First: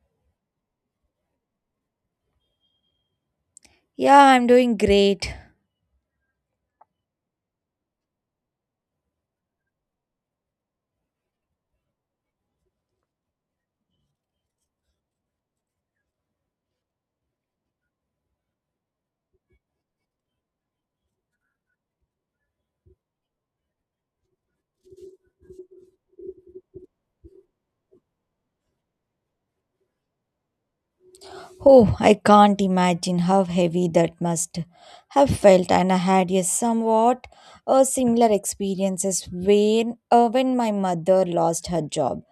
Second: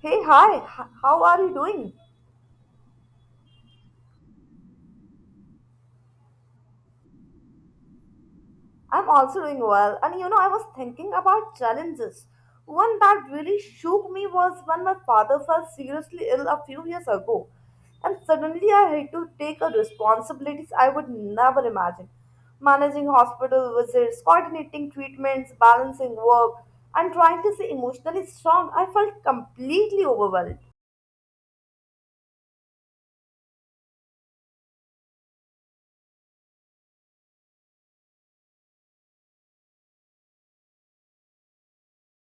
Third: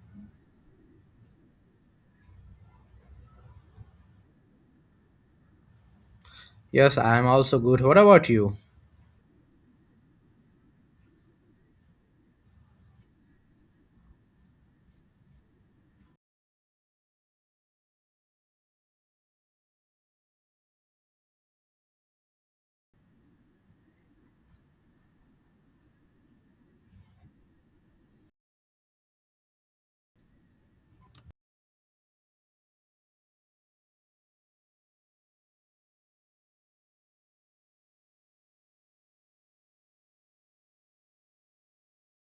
Hey, hi, how are you doing? Yeah, I'm doing great. Yes, I am also good. What about you? I'm also doing well. And you know, I was thinking about challenges. One that really shook me was when my father fell seriously ill a few years ago. And suddenly I had to take on responsibilities I would never imagine. Managing hospital visits, coordinating treatments, balancing work, and trying to stay emotionally strong, I felt completely overwhelmed. Oh, I can't imagine how heavy that must have felt. And I had a somewhat similar experiences when my mother lost her job,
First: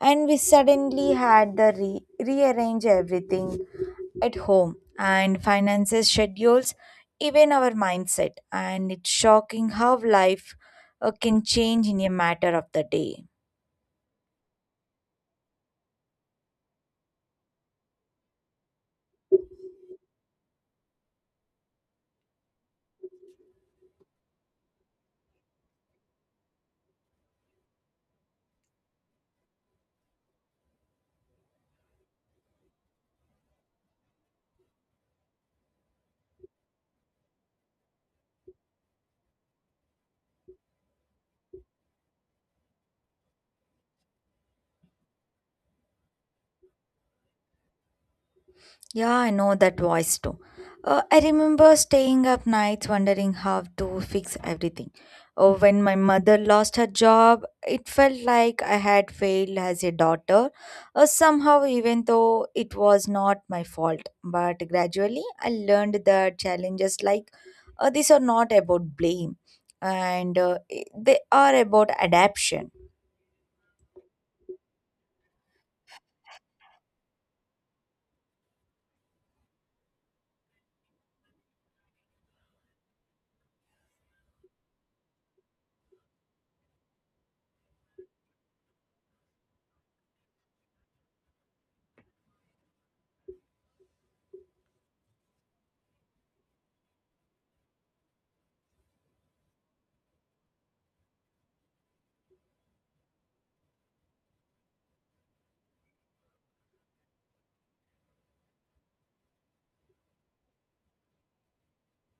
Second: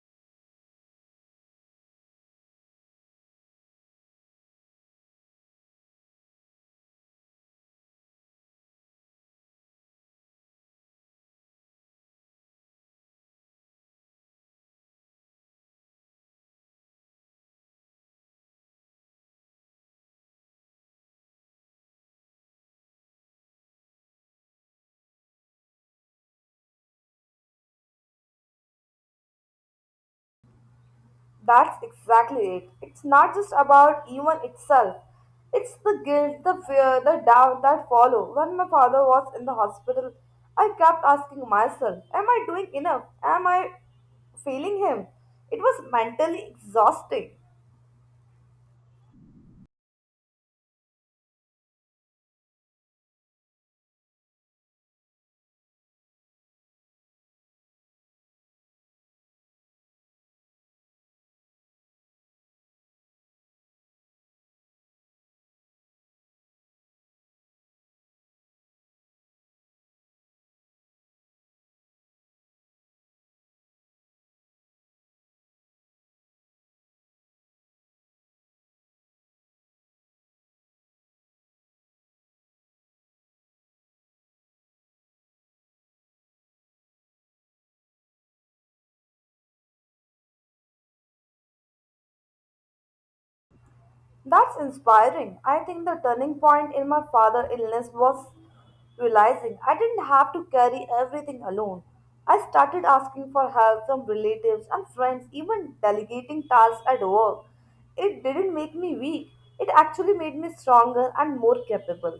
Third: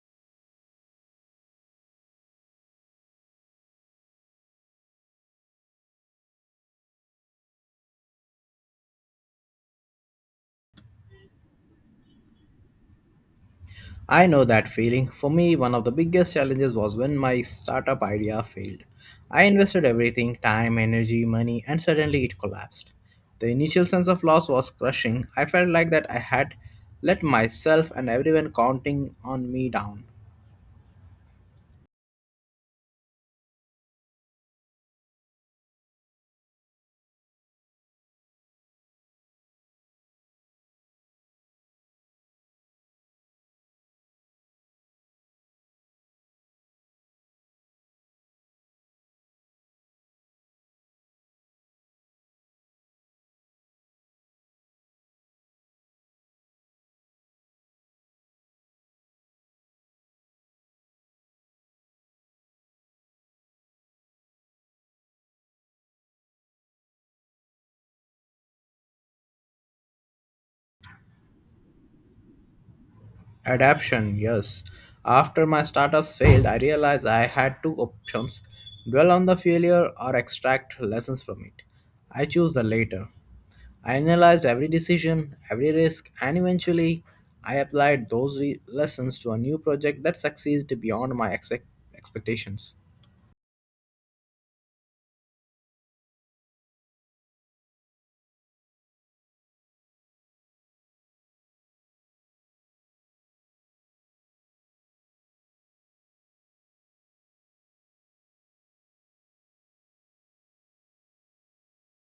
and we suddenly had to rearrange everything at home and finances, schedules, even our mindset. And it's shocking how life can change in a matter of the day. I know that feeling. For me, one of the biggest challenges was when my startup idea failed. I invested everything time, energy, money and suddenly it collapsed. The initial sense of loss was crushing. I felt like that I had let myself and everyone counting on me down. That's exactly it. It's not just about even itself. It's the guilt, the fear, the doubt that follow. When my father was in the hospital, I kept asking myself, am I doing enough? Am I failing him? It was mentally exhausting. Yeah, I know that voice too. I remember staying up nights wondering how to fix everything. Oh, when my mother lost her job, it felt like I had failed as a daughter. Somehow, even though it was not my fault, but gradually I learned that challenges like these are not about blame, and they are about adaptation. Adaption, yes. After my startups failed, I realized I had two options dwell on the failure or extract lessons from it. I chose the latter. I analyzed every decision, every risk, and eventually I applied those lessons to a new project that succeeded beyond my expectations. That's inspiring. I think the turning point in my father's illness was realizing I didn't have to carry everything alone. I started asking for help from relatives and friends, even delegating tasks at work. It didn't make me weak, it actually made me stronger and more capable.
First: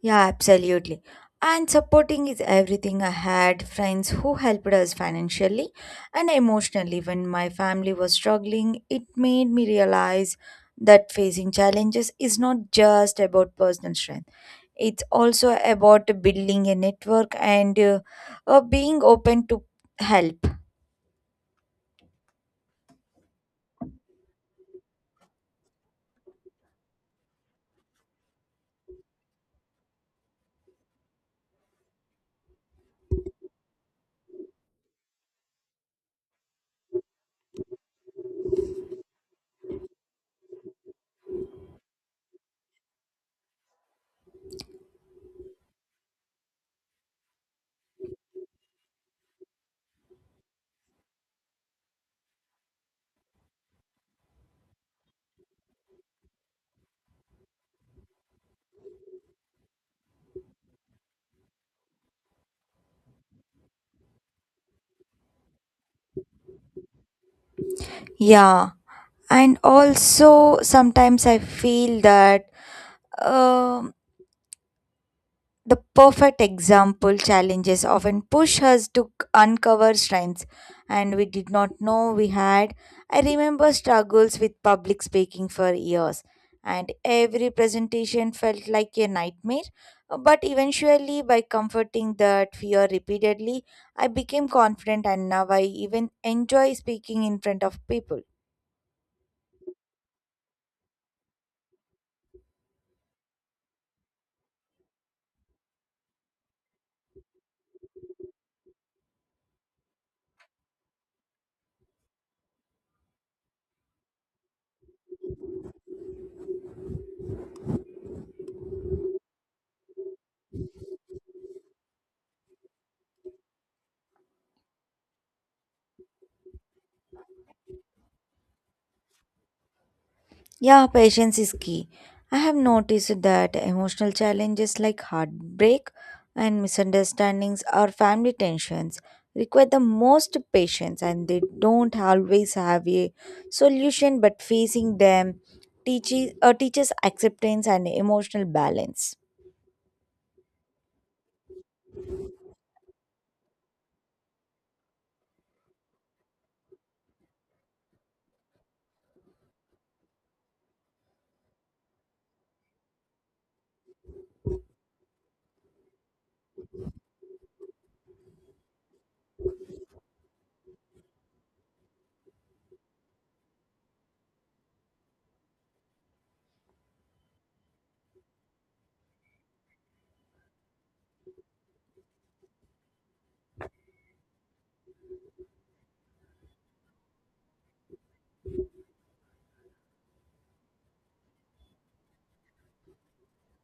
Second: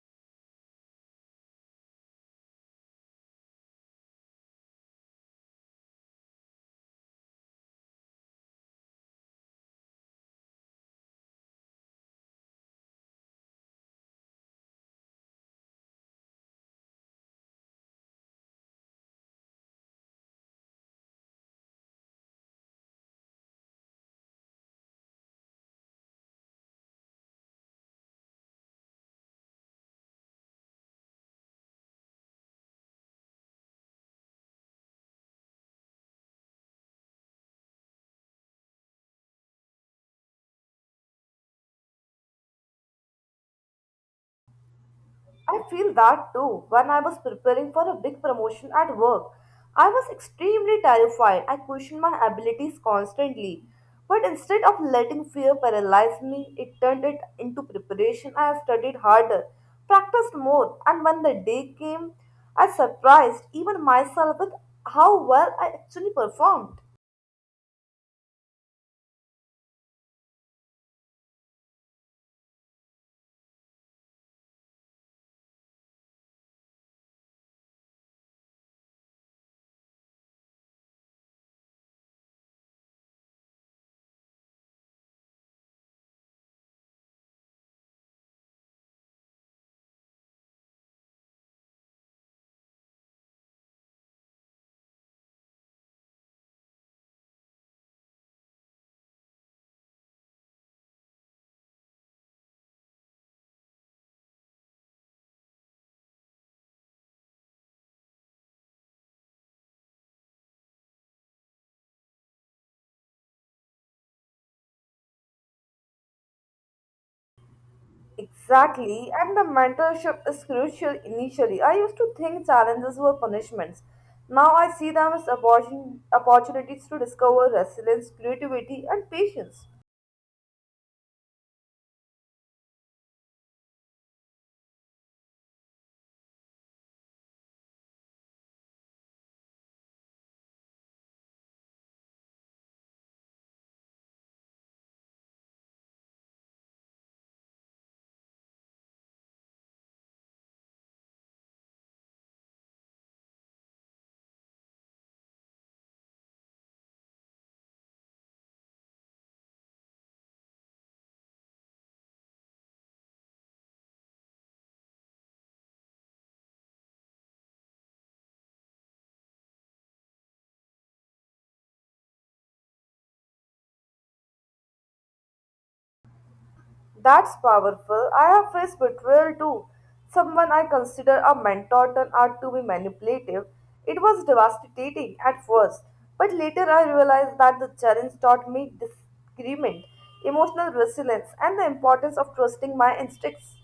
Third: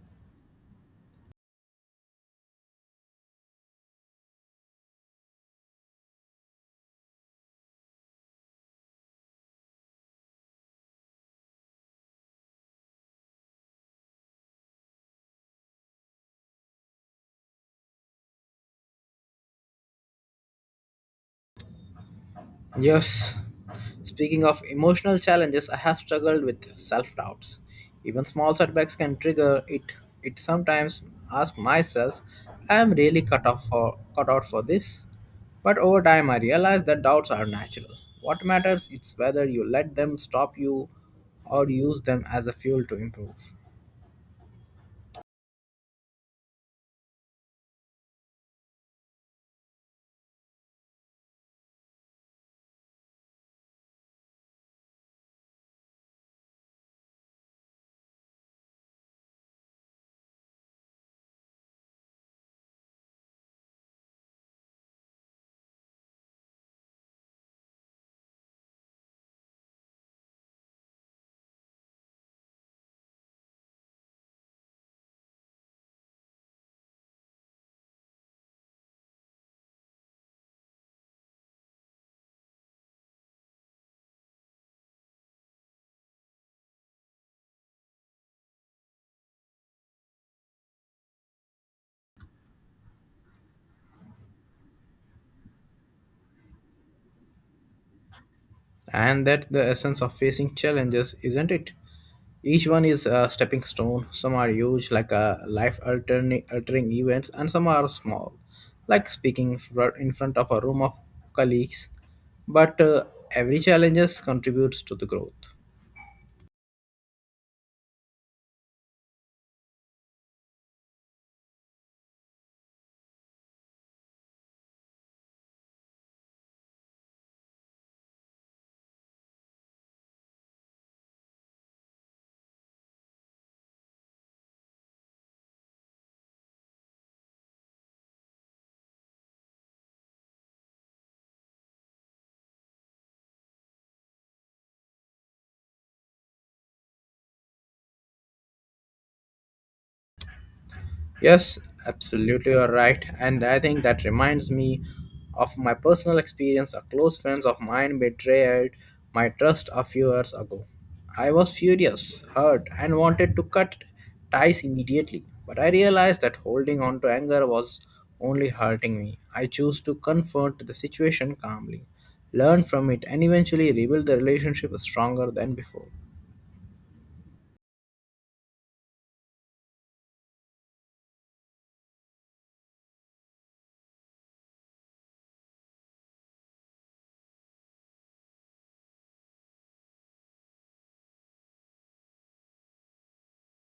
Yeah, absolutely. And supporting is everything. I had friends who helped us financially and emotionally when my family was struggling. It made me realize that facing challenges is not just about personal strength, it's also about building a network and being open to help. Yes, speaking of emotional challenges, I have struggled with self doubts. Even small setbacks can trigger it. It sometimes ask myself, I am really cut out for this. But over time I realize that doubts are natural. What matters is whether you let them stop you or use them as a fuel to improve. I feel that too. When I was preparing for a big promotion at work, I was extremely terrified. I questioned my abilities constantly. But instead of letting fear paralyze me, it turned it into preparation. I studied harder, practiced more, and when the day came, I surprised even myself with how well I actually performed. Yeah, and also sometimes I feel that. um The perfect example challenges often push us to uncover strengths and we did not know we had. I remember struggles with public speaking for years, and every presentation felt like a nightmare. But eventually, by comforting that fear repeatedly, I became confident and now I even enjoy speaking in front of people. And that the essence of facing challenges, isn't it? Each one is a stepping stone. Some are huge, like a life altering events, and some are small, like speaking in front of a room of colleagues. But every challenges contributes to the growth. Exactly, and the mentorship is crucial initially. I used to think challenges were punishments. Now I see them as opportunities to discover resilience, creativity, and patience. Yeah, patience is key. I have noticed that emotional challenges like heartbreak and misunderstandings or family tensions require the most patience and they don't always have a solution but facing them teaches teaches acceptance and emotional balance. Yes, absolutely, you're right. And I think that reminds me of my personal experience. A close friend of mine betrayed my trust a few years ago. I was furious, hurt, and wanted to cut ties immediately. But I realized that holding on to anger was only hurting me. I chose to confront the situation calmly, learn from it, and eventually rebuild the relationship stronger than before. That's powerful. I have faced betrayal too. Someone I consider a mentor turned out to be manipulative. It was devastating at first, but later I realized that the challenge taught me disagreement, emotional resilience, and the importance of trusting my instincts.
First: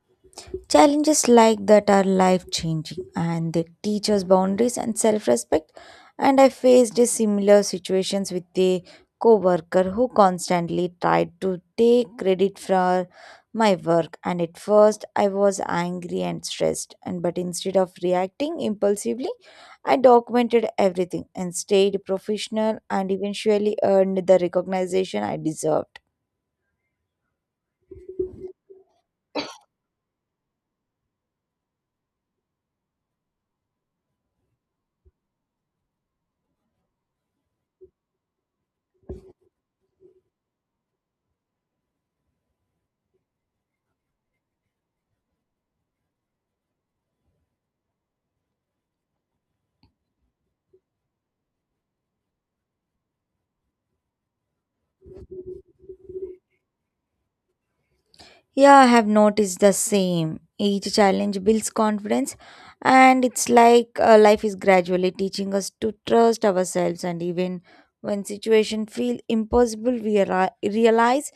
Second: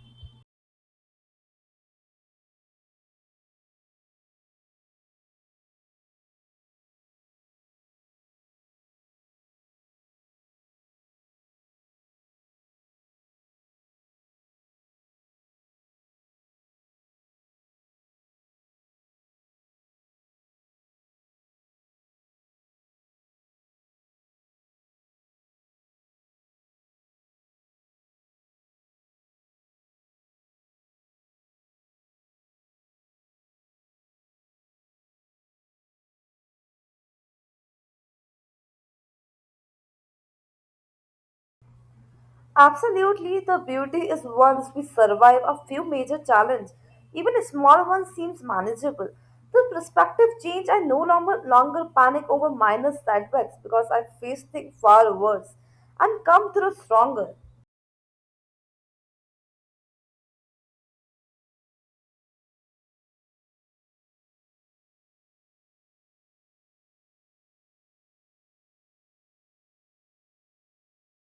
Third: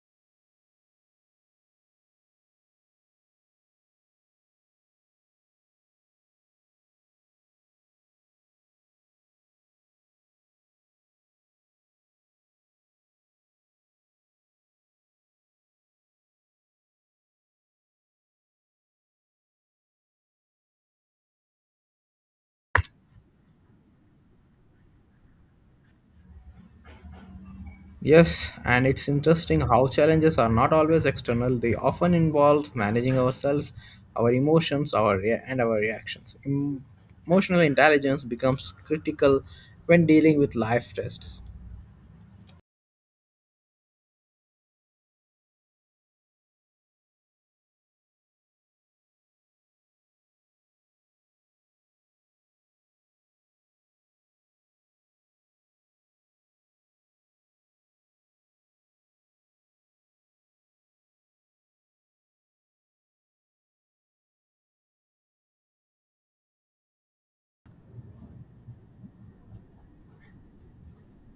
Challenges like that are life changing and they teach us boundaries and self respect. And I faced a similar situations with a coworker who constantly tried to take credit for my work and at first I was angry and stressed and but instead of reacting impulsively I documented everything and stayed professional and eventually earned the recognition I deserved. Yes, and it's interesting how challenges are not always external. They often involve managing ourselves, our emotions, and our reactions. Emotional intelligence becomes critical when dealing with life tests. Absolutely, the beauty is once we survive a few major challenges, even a small one seems manageable. The perspective change, I no longer panic over minor setbacks because I face things far worse and come through stronger. Yeah, I have noticed the same. Each challenge builds confidence, and it's like life is gradually teaching us to trust ourselves. And even when situation feel impossible, we realize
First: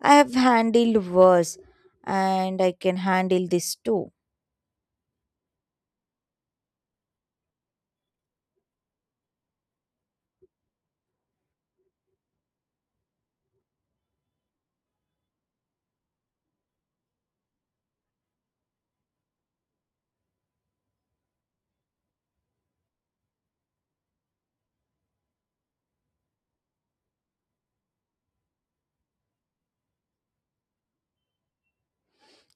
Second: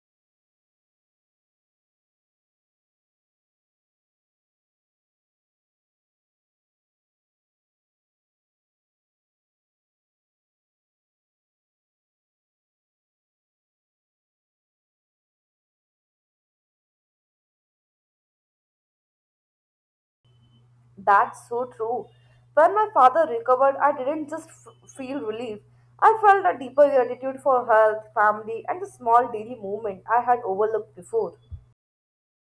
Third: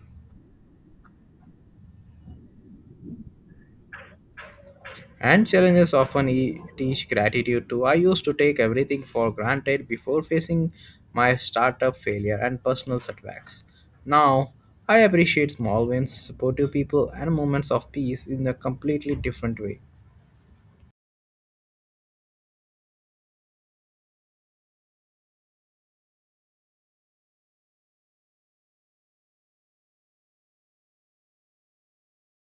I have handled worse, and I can handle this too. And challenges often teach gratitude too. I used to take everything for granted before facing my startup failure and personal setbacks. Now, I appreciate small wins, supportive people, and moments of peace in a completely different way. That's so true. When my father recovered, I didn't just feel relief. I felt a deeper gratitude for health, family, and the small daily movement I had overlooked before.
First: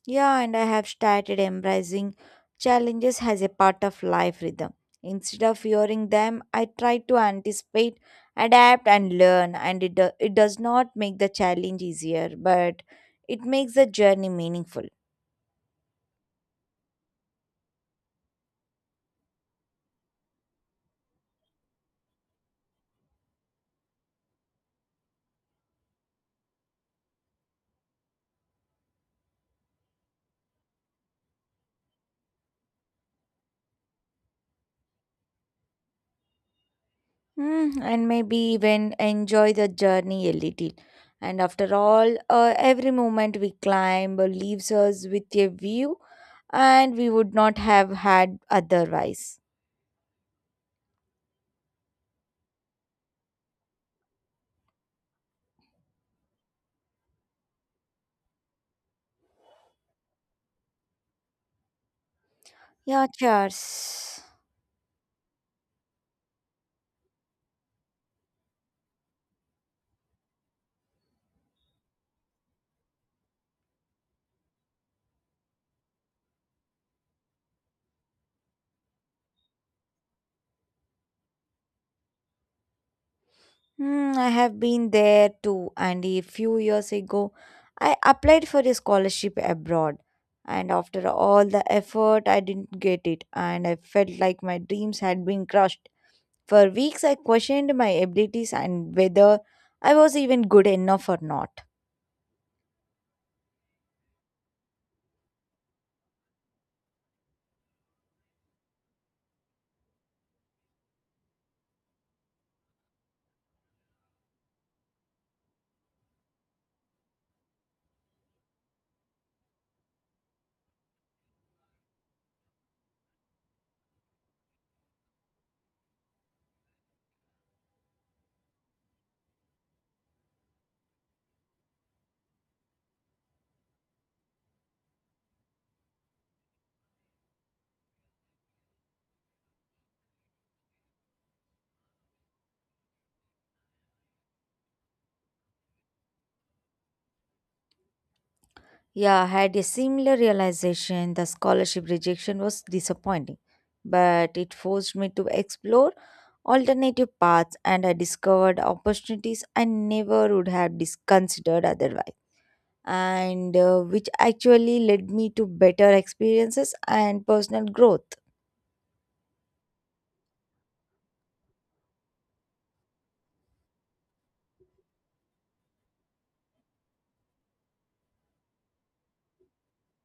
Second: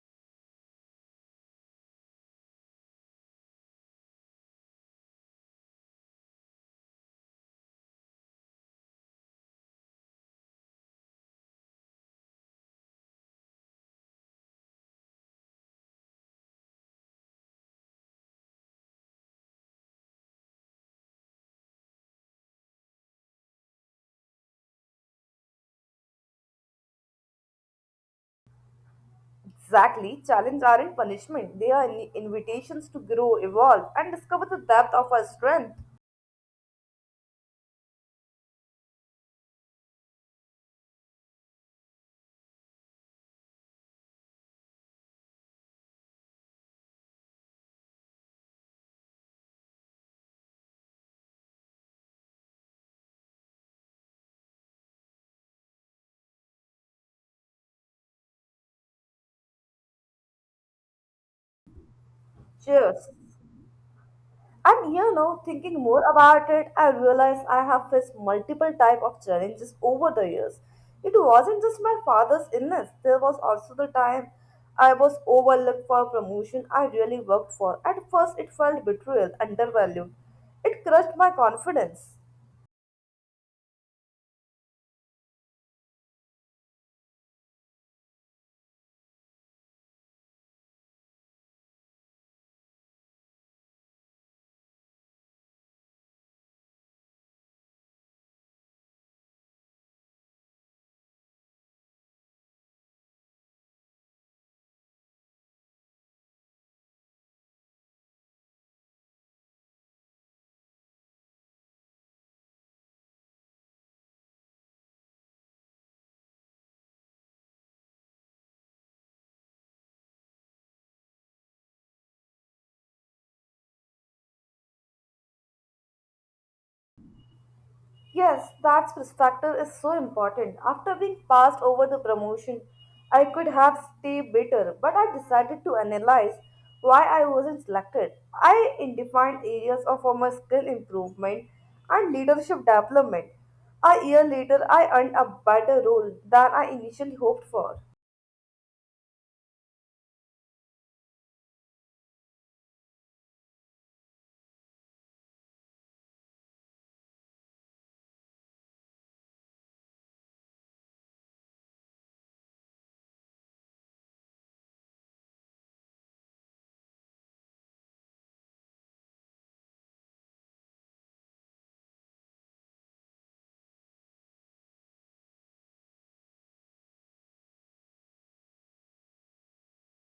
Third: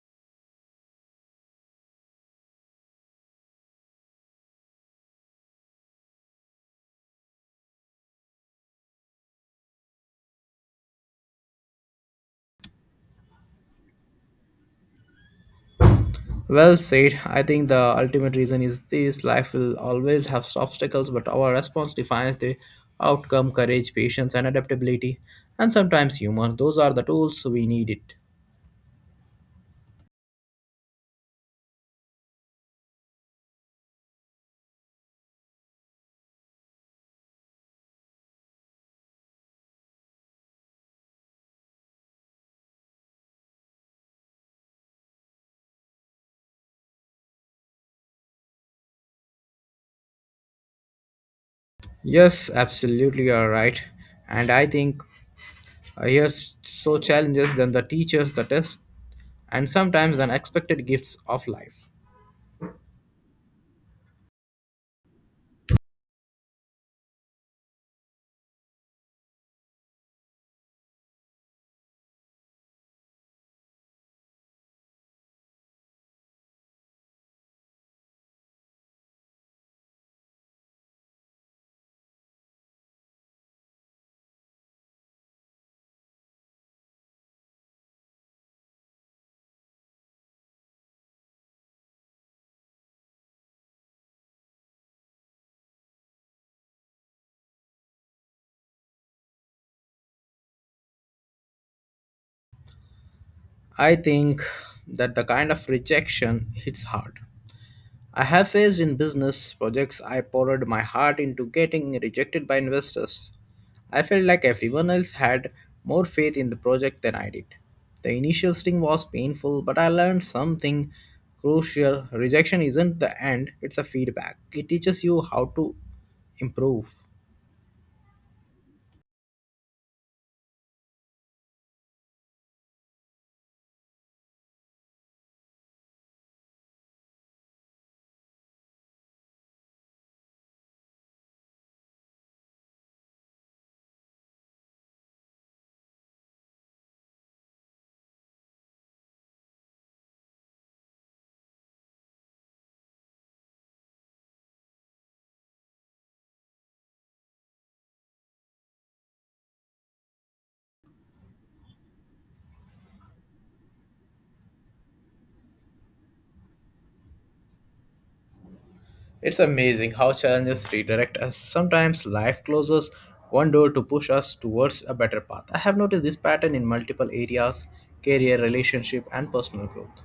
Yeah, and I have started embracing challenges as a part of life rhythm. Instead of fearing them, I try to anticipate, adapt, and learn. And it does not make the challenge easier, but it makes the journey meaningful. Well said. I think the ultimate reason is this life will always have obstacles, but our response defines the outcome courage, patience, and adaptability, and sometimes humor. Those are the tools we need it. Exactly, challenges aren't punishment, they are invitations to grow, evolve, and discover the depth of our strength. Hmm, and maybe even enjoy the journey a little. And after all, every moment we climb leaves us with a view, and we would not have had otherwise. Yes, absolutely, you are right. And I think here's so challenges than the teachers, the test, and sometimes unexpected gifts of life. Yeah, Cheers. cheers. And you know, thinking more about it, I realized I have faced multiple type of challenges over the years. It wasn't just my father's illness. There was also the time I was overlooked for a promotion I really worked for. At first, it felt betrayal, undervalued. It crushed my confidence. Hmm, I have been there too, and a few years ago, I applied for a scholarship abroad. And after all the effort, I didn't get it, and I felt like my dreams had been crushed. For weeks, I questioned my abilities and whether I was even good enough or not. I think that the kind of rejection hits hard I have faced in business projects I poured my heart into getting rejected by investors. I felt like everyone else had more faith in the project than I did. The initial sting was painful, but I learned something crucial. Rejection isn't the end, it's a feedback. It teaches you how to improve. Yes, that perspective is so important. After being passed over the promotion, I could have stayed bitter, but I decided to analyze why I wasn't selected. I identified areas of my skill improvement and leadership development. A year later, I earned a better role than I initially hoped for. Yeah, I had a similar realization the scholarship rejection was disappointing, but it forced me to explore alternative paths and I discovered opportunities I never would have considered otherwise, and which actually led me to better experiences and personal growth. It's amazing how challenges redirect us. Sometimes life closes one door to push us towards a better path. I have noticed this pattern in multiple areas career, relationship, and personal growth.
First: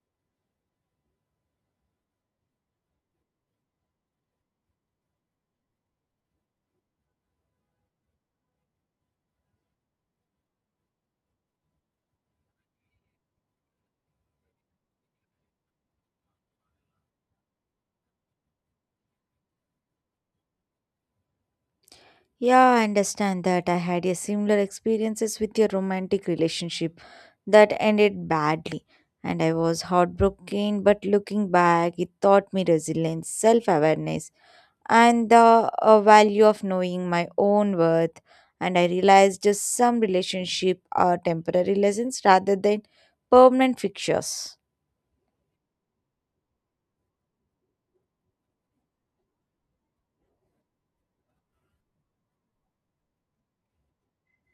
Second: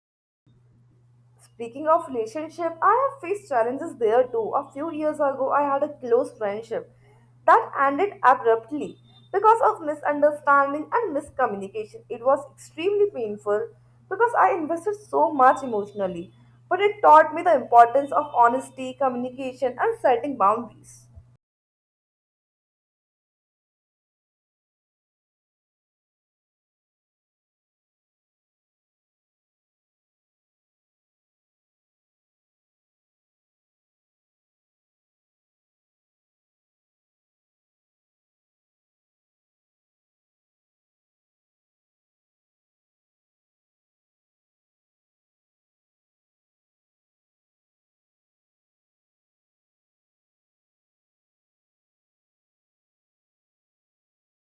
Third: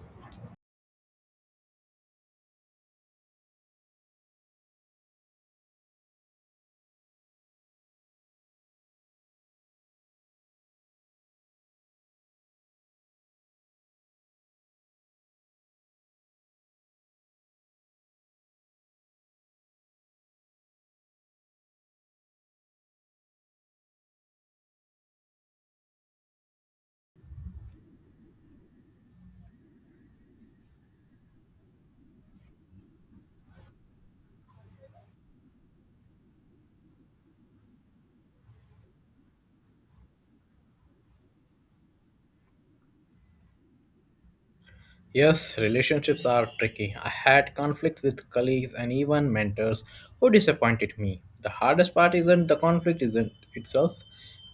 Speaking of relationship, I have faced challenges there too. A few years ago, I had a close friendship that ended abruptly because of misunderstanding and miscommunication. It was extremely painful because I invested so much emotionally, but it taught me the importance of honesty, communication, and setting boundaries. Yeah, I understand that I had a similar experiences with a romantic relationship that ended badly and I was heartbroken but looking back it taught me resilience, self-awareness and the value of knowing my own worth. And I realized just some relationship are temporary lessons rather than permanent fixtures. Yes, relationships are tricky. I had conflicts with colleagues and even mentors who disappointed me. The hardest part isn't the conflict isn't itself,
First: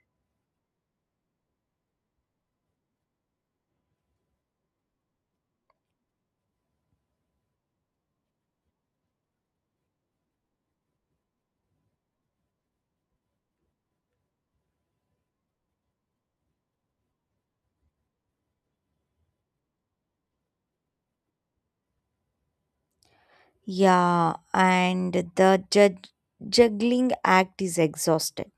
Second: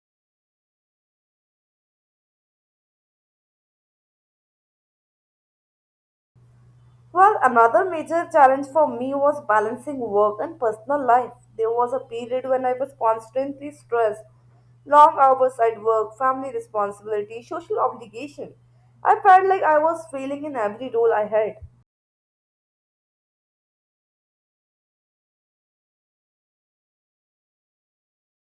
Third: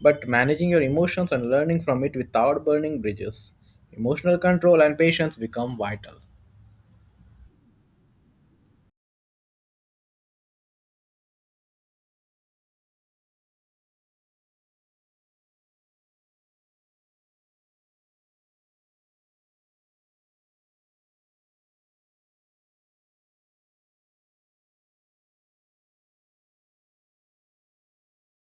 but managing your emotions and learning from it without burning bridges. Emotional control and patience become vital. Well, another major challenge for me was balancing work and personal life. There was a period when I was constantly stressed, long hours at work, family responsibility, social obligation. I felt like I was failing in every role I had. Yeah, and the juggling act is exhausted.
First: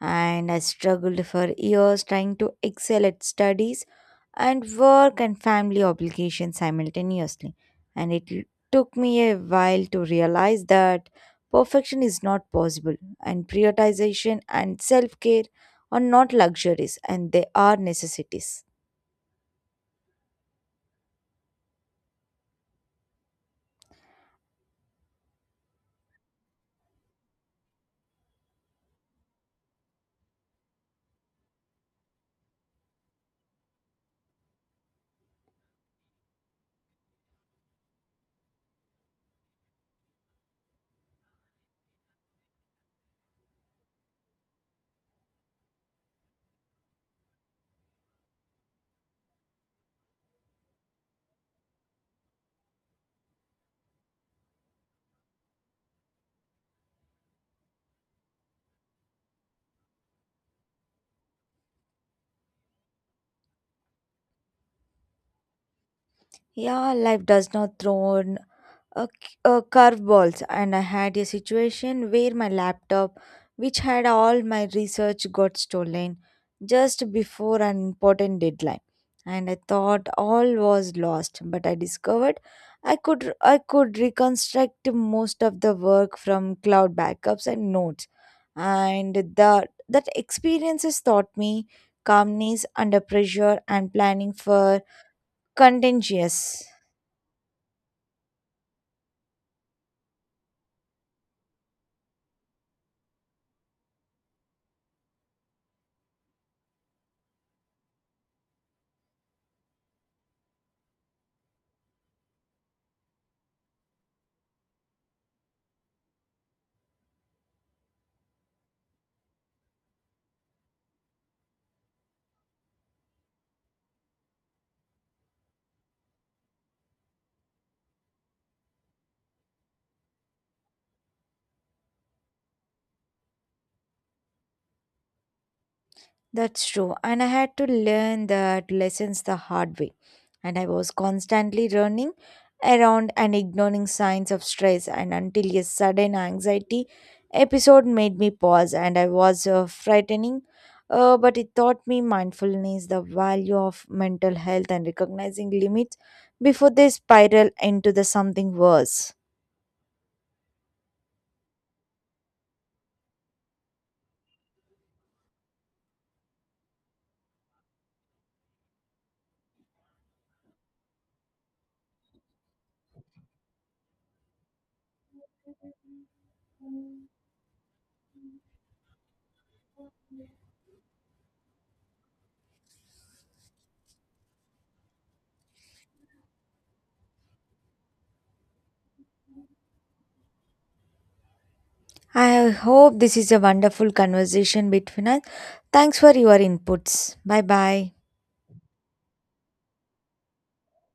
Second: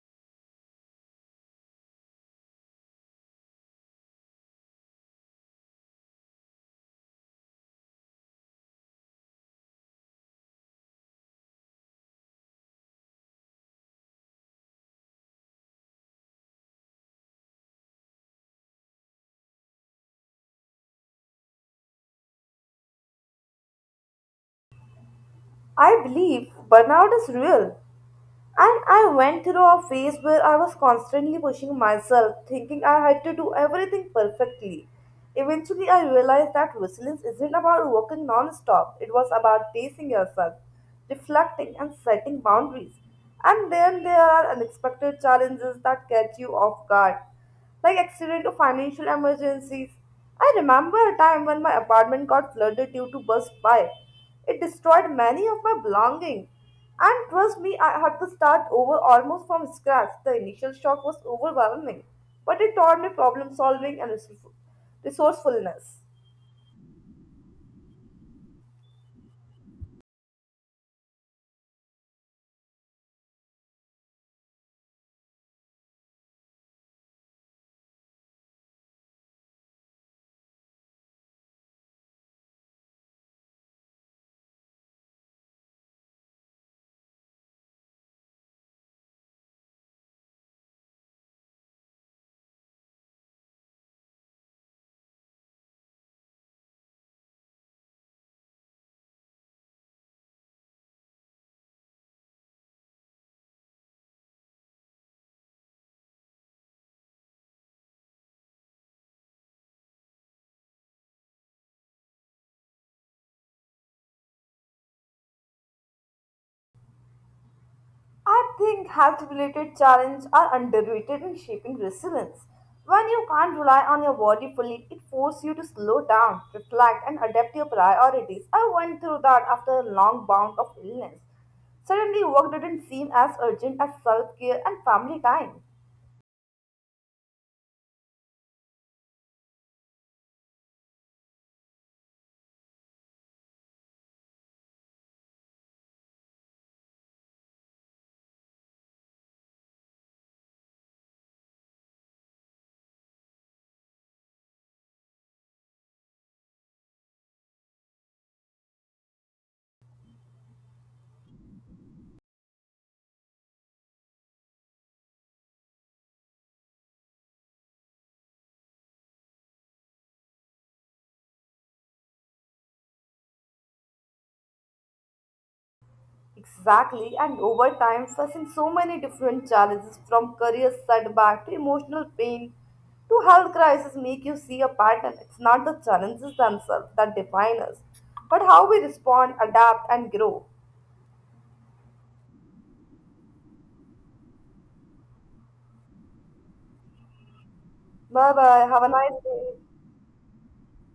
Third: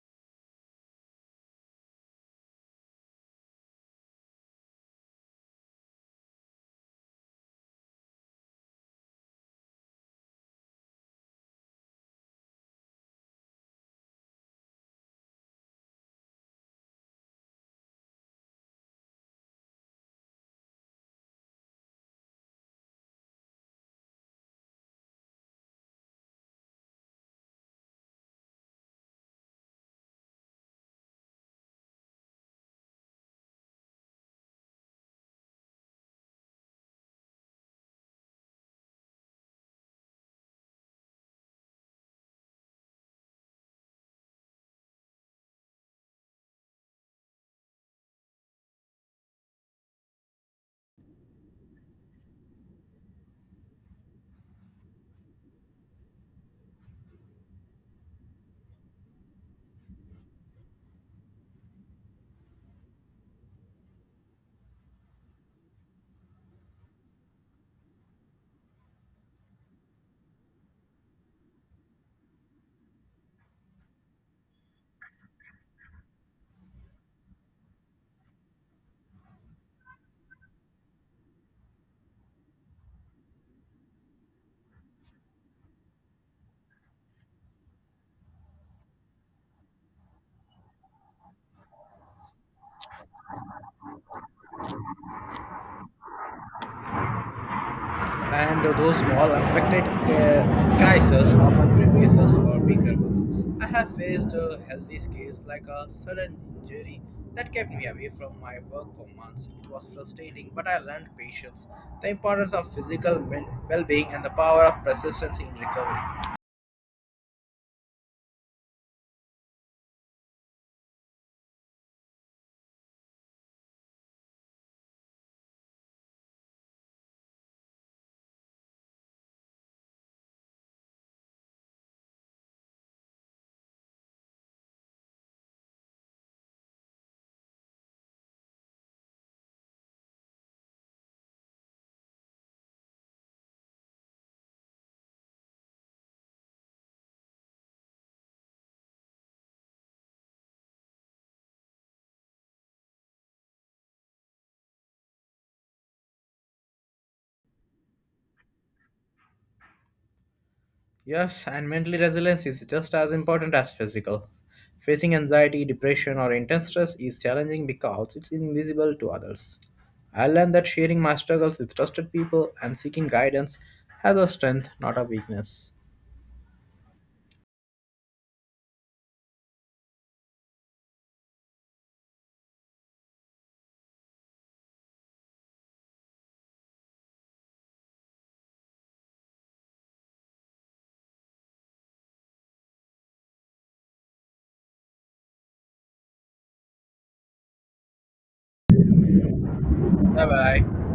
And I struggled for years trying to excel at studies and work and family obligations simultaneously. And took me a while to realize that perfection is not possible, and prioritization and self care are not luxuries and they are necessities. I believe burnout is real. And I went through a phase where I was constantly pushing myself, thinking I had to do everything perfectly. Eventually, I realized that resilience isn't about working non stop, it was about pacing yourself, reflecting, and setting boundaries. And then there are unexpected challenges that catch you off guard like accident or financial emergencies. I remember a time when my apartment got flooded due to burst pipe. It destroyed many of my belongings. And trust me, I had to start over almost from scratch. The initial shock was overwhelming, but it taught me problem solving and resourcefulness. Yeah, life does not throw curveballs and I had a situation where my laptop which had all my research got stolen just before an important deadline and I thought all was lost but I discovered I could reconstruct most of the work from cloud backups and notes and that experiences taught me calmness under pressure and planning for contingencies. And those small unexpected crises often prepares us for bigger ones. I have faced a healthy case like a sudden injury that kept me away from my work for months. It was frustrating, but I learned patience, the importance of physical well-being, and the power of persistence in recovery. I think health related challenges are underrated in shaping resilience. When you can't rely on your body fully, it forces you to slow down, reflect, and adapt your priorities. I went through that after a long bout of illness. Suddenly, work didn't seem as urgent as self care and family time. That's true. And I had to learn that lessons the hard way. And I was constantly running around and ignoring signs of stress and until a sudden anxiety episode made me pause and I was frightening. But it taught me mindfulness, the value of mental health and recognizing limits before they spiral into the something worse. Yes, and mental resilience is just as important as physical. Facing anxiety, depression, or intense stress is challenging because it's invisible to others. I learned that sharing my struggles with trusted people and seeking guidance has a strength, not a weakness. Exactly, and over time, facing so many different challenges from career setback to emotional pain to health crisis make you see a pattern. It's not the challenges themselves that define us, but how we respond, adapt, and grow. I hope this is a wonderful conversation between us. Thanks for your inputs. Bye bye. Bye bye. Have a nice day. Bye bye.